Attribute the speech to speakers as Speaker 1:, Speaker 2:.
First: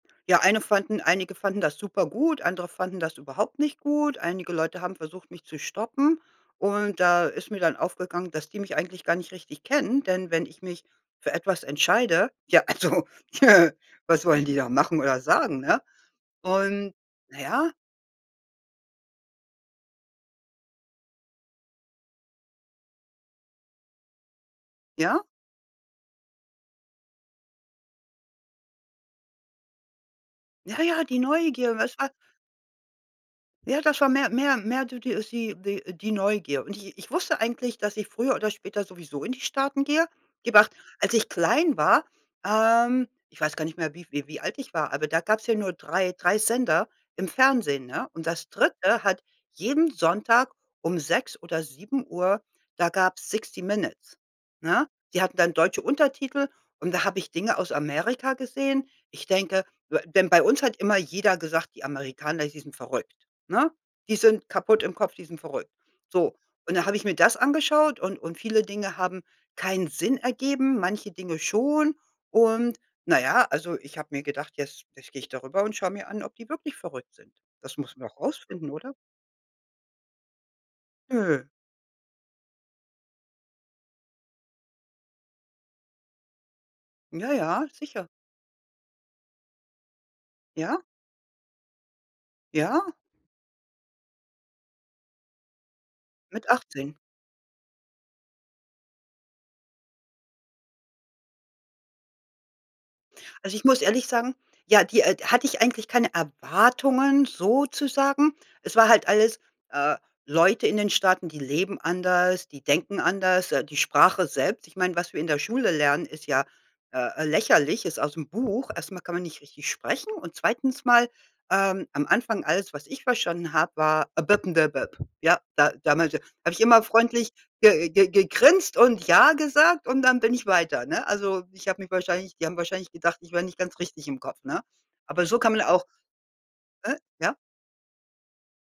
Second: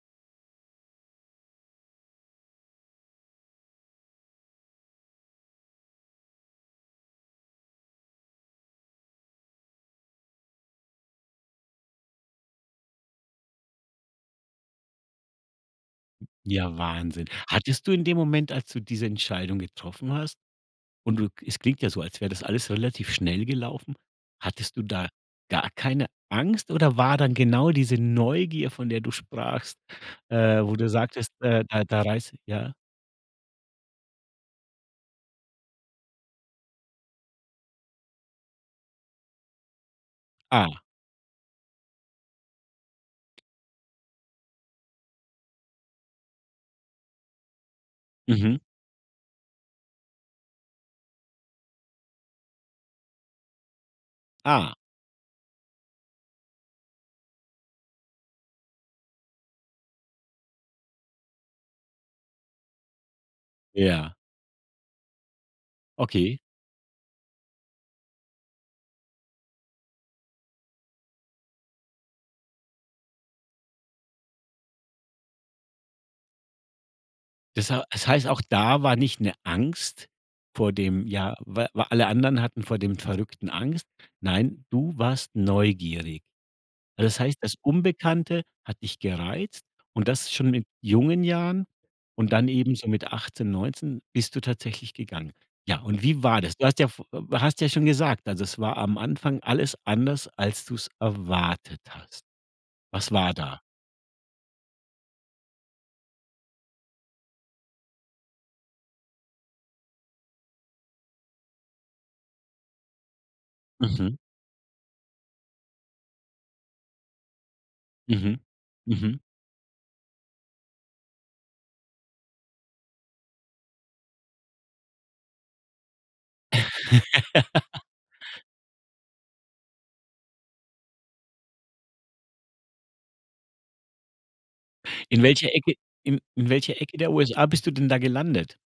Speaker 1: Ja, eine fanden einige fanden das super gut, andere fanden das überhaupt nicht gut. Einige Leute haben versucht, mich zu stoppen und da ist mir dann aufgegangen, dass die mich eigentlich gar nicht richtig kennen, denn wenn ich mich für etwas entscheide, ja, also, was wollen die da machen oder sagen, ne?
Speaker 2: Ja,
Speaker 1: Und,
Speaker 2: Wahnsinn.
Speaker 1: na ja
Speaker 2: Hattest du in dem Moment, als du diese Entscheidung getroffen hast und du k es klingt ja so, als wär das alles relativ schnell gelaufen, hattest du da
Speaker 1: Ja.
Speaker 2: gar keine Angst oder war dann genau diese Neugier, von der du sprachst, äh, wo
Speaker 1: Na
Speaker 2: du
Speaker 1: ja, die
Speaker 2: sagtest, äh,
Speaker 1: Neugier,
Speaker 2: da
Speaker 1: was
Speaker 2: da
Speaker 1: wa
Speaker 2: reiß ja?
Speaker 1: Ja, das war mehr mehr mehr du d äh, sie die äh, die Neugier. Und ich ich wusste eigentlich, dass ich früher oder später sowieso in die Staaten gehe. Gib Acht,
Speaker 2: Ah.
Speaker 1: als ich klein war, ähm ich weiß gar nicht mehr, wie v wie wie alt ich war, aber da gab's ja nur 3- 3 Sender im Fernsehen, ne? Und das
Speaker 2: Mhm.
Speaker 1: 3. hat jeden Sonntag um 6 oder 7:00 da gab's Sixty Minutes,
Speaker 2: Ah.
Speaker 1: ne? Die hatten dann deutsche Untertitel und da habe ich Dinge aus Amerika gesehen. Ich denke we denn bei uns hat immer jeder gesagt: „Die Amerikaner, die sind verrückt“, ne?
Speaker 2: Ja.
Speaker 1: „Die sind kaputt im Kopf. Die sind verrückt.“ So,
Speaker 2: Okay.
Speaker 1: und dann habe ich mir das angeschaut und und viele Dinge haben keinen Sinn ergeben, manche Dinge schon. Und na ja, also, ich habe mir gedacht: „Jetzt jetzt gehe ich darüber und schaue mir an, ob die wirklich verrückt sind.“
Speaker 2: Das
Speaker 1: Das
Speaker 2: hei
Speaker 1: muss
Speaker 2: das
Speaker 1: man auch
Speaker 2: heißt, auch
Speaker 1: rausfinden,
Speaker 2: da
Speaker 1: oder?
Speaker 2: war nicht 'ne Angst vor dem ja,
Speaker 1: Nö.
Speaker 2: wa wa alle anderen hatten vor dem Verrückten Angst. Nein, du warst neugierig. Das
Speaker 1: Ja,
Speaker 2: heißt, das
Speaker 1: ja, sicher.
Speaker 2: Unbekannte hat dich gereizt und das schon mit
Speaker 1: Ja?
Speaker 2: jungen Jahren und dann eben
Speaker 1: Ja.
Speaker 2: so mit 18, 19 bist du tatsächlich gegangen. Ja, und wie war
Speaker 1: Mit
Speaker 2: das? Du hast ja
Speaker 1: 18.
Speaker 2: v hast ja schon gesagt, also es war am Anfang alles anders, als du's erwartet hast. Was war
Speaker 1: Also
Speaker 2: da?
Speaker 1: ich muss ehrlich sagen, ja, die äh, hatte ich eigentlich keine Erwartungen, sozusagen. Es war halt alles äh, Leute in den Staaten, die leben anders, die denken anders, äh, die
Speaker 2: Mhm.
Speaker 1: Sprache selbst ich meine, was wir in der Schule lernen, ist ja, äh, lächerlich ist aus'm
Speaker 2: Mhm,
Speaker 1: Buch. Erst mal kann
Speaker 2: mhm.
Speaker 1: man nicht richtig sprechen und 2. mal, ähm am Anfang, alles, was ich verstanden habe, war, [unintelligible] Ja, da damals habe ich immer freundlich ge ge gegrinst und ja gesagt und dann bin ich weiter, ne? Also ich habe mich wahrscheinlich die haben wahrscheinlich gedacht, ich wär nicht ganz richtig im Kopf, ne?
Speaker 2: In
Speaker 1: Aber so kann
Speaker 2: welcher
Speaker 1: man
Speaker 2: Ecke
Speaker 1: auch
Speaker 2: in in welcher Ecke
Speaker 1: äh,
Speaker 2: der
Speaker 1: ja?
Speaker 2: USA bist du denn da gelandet?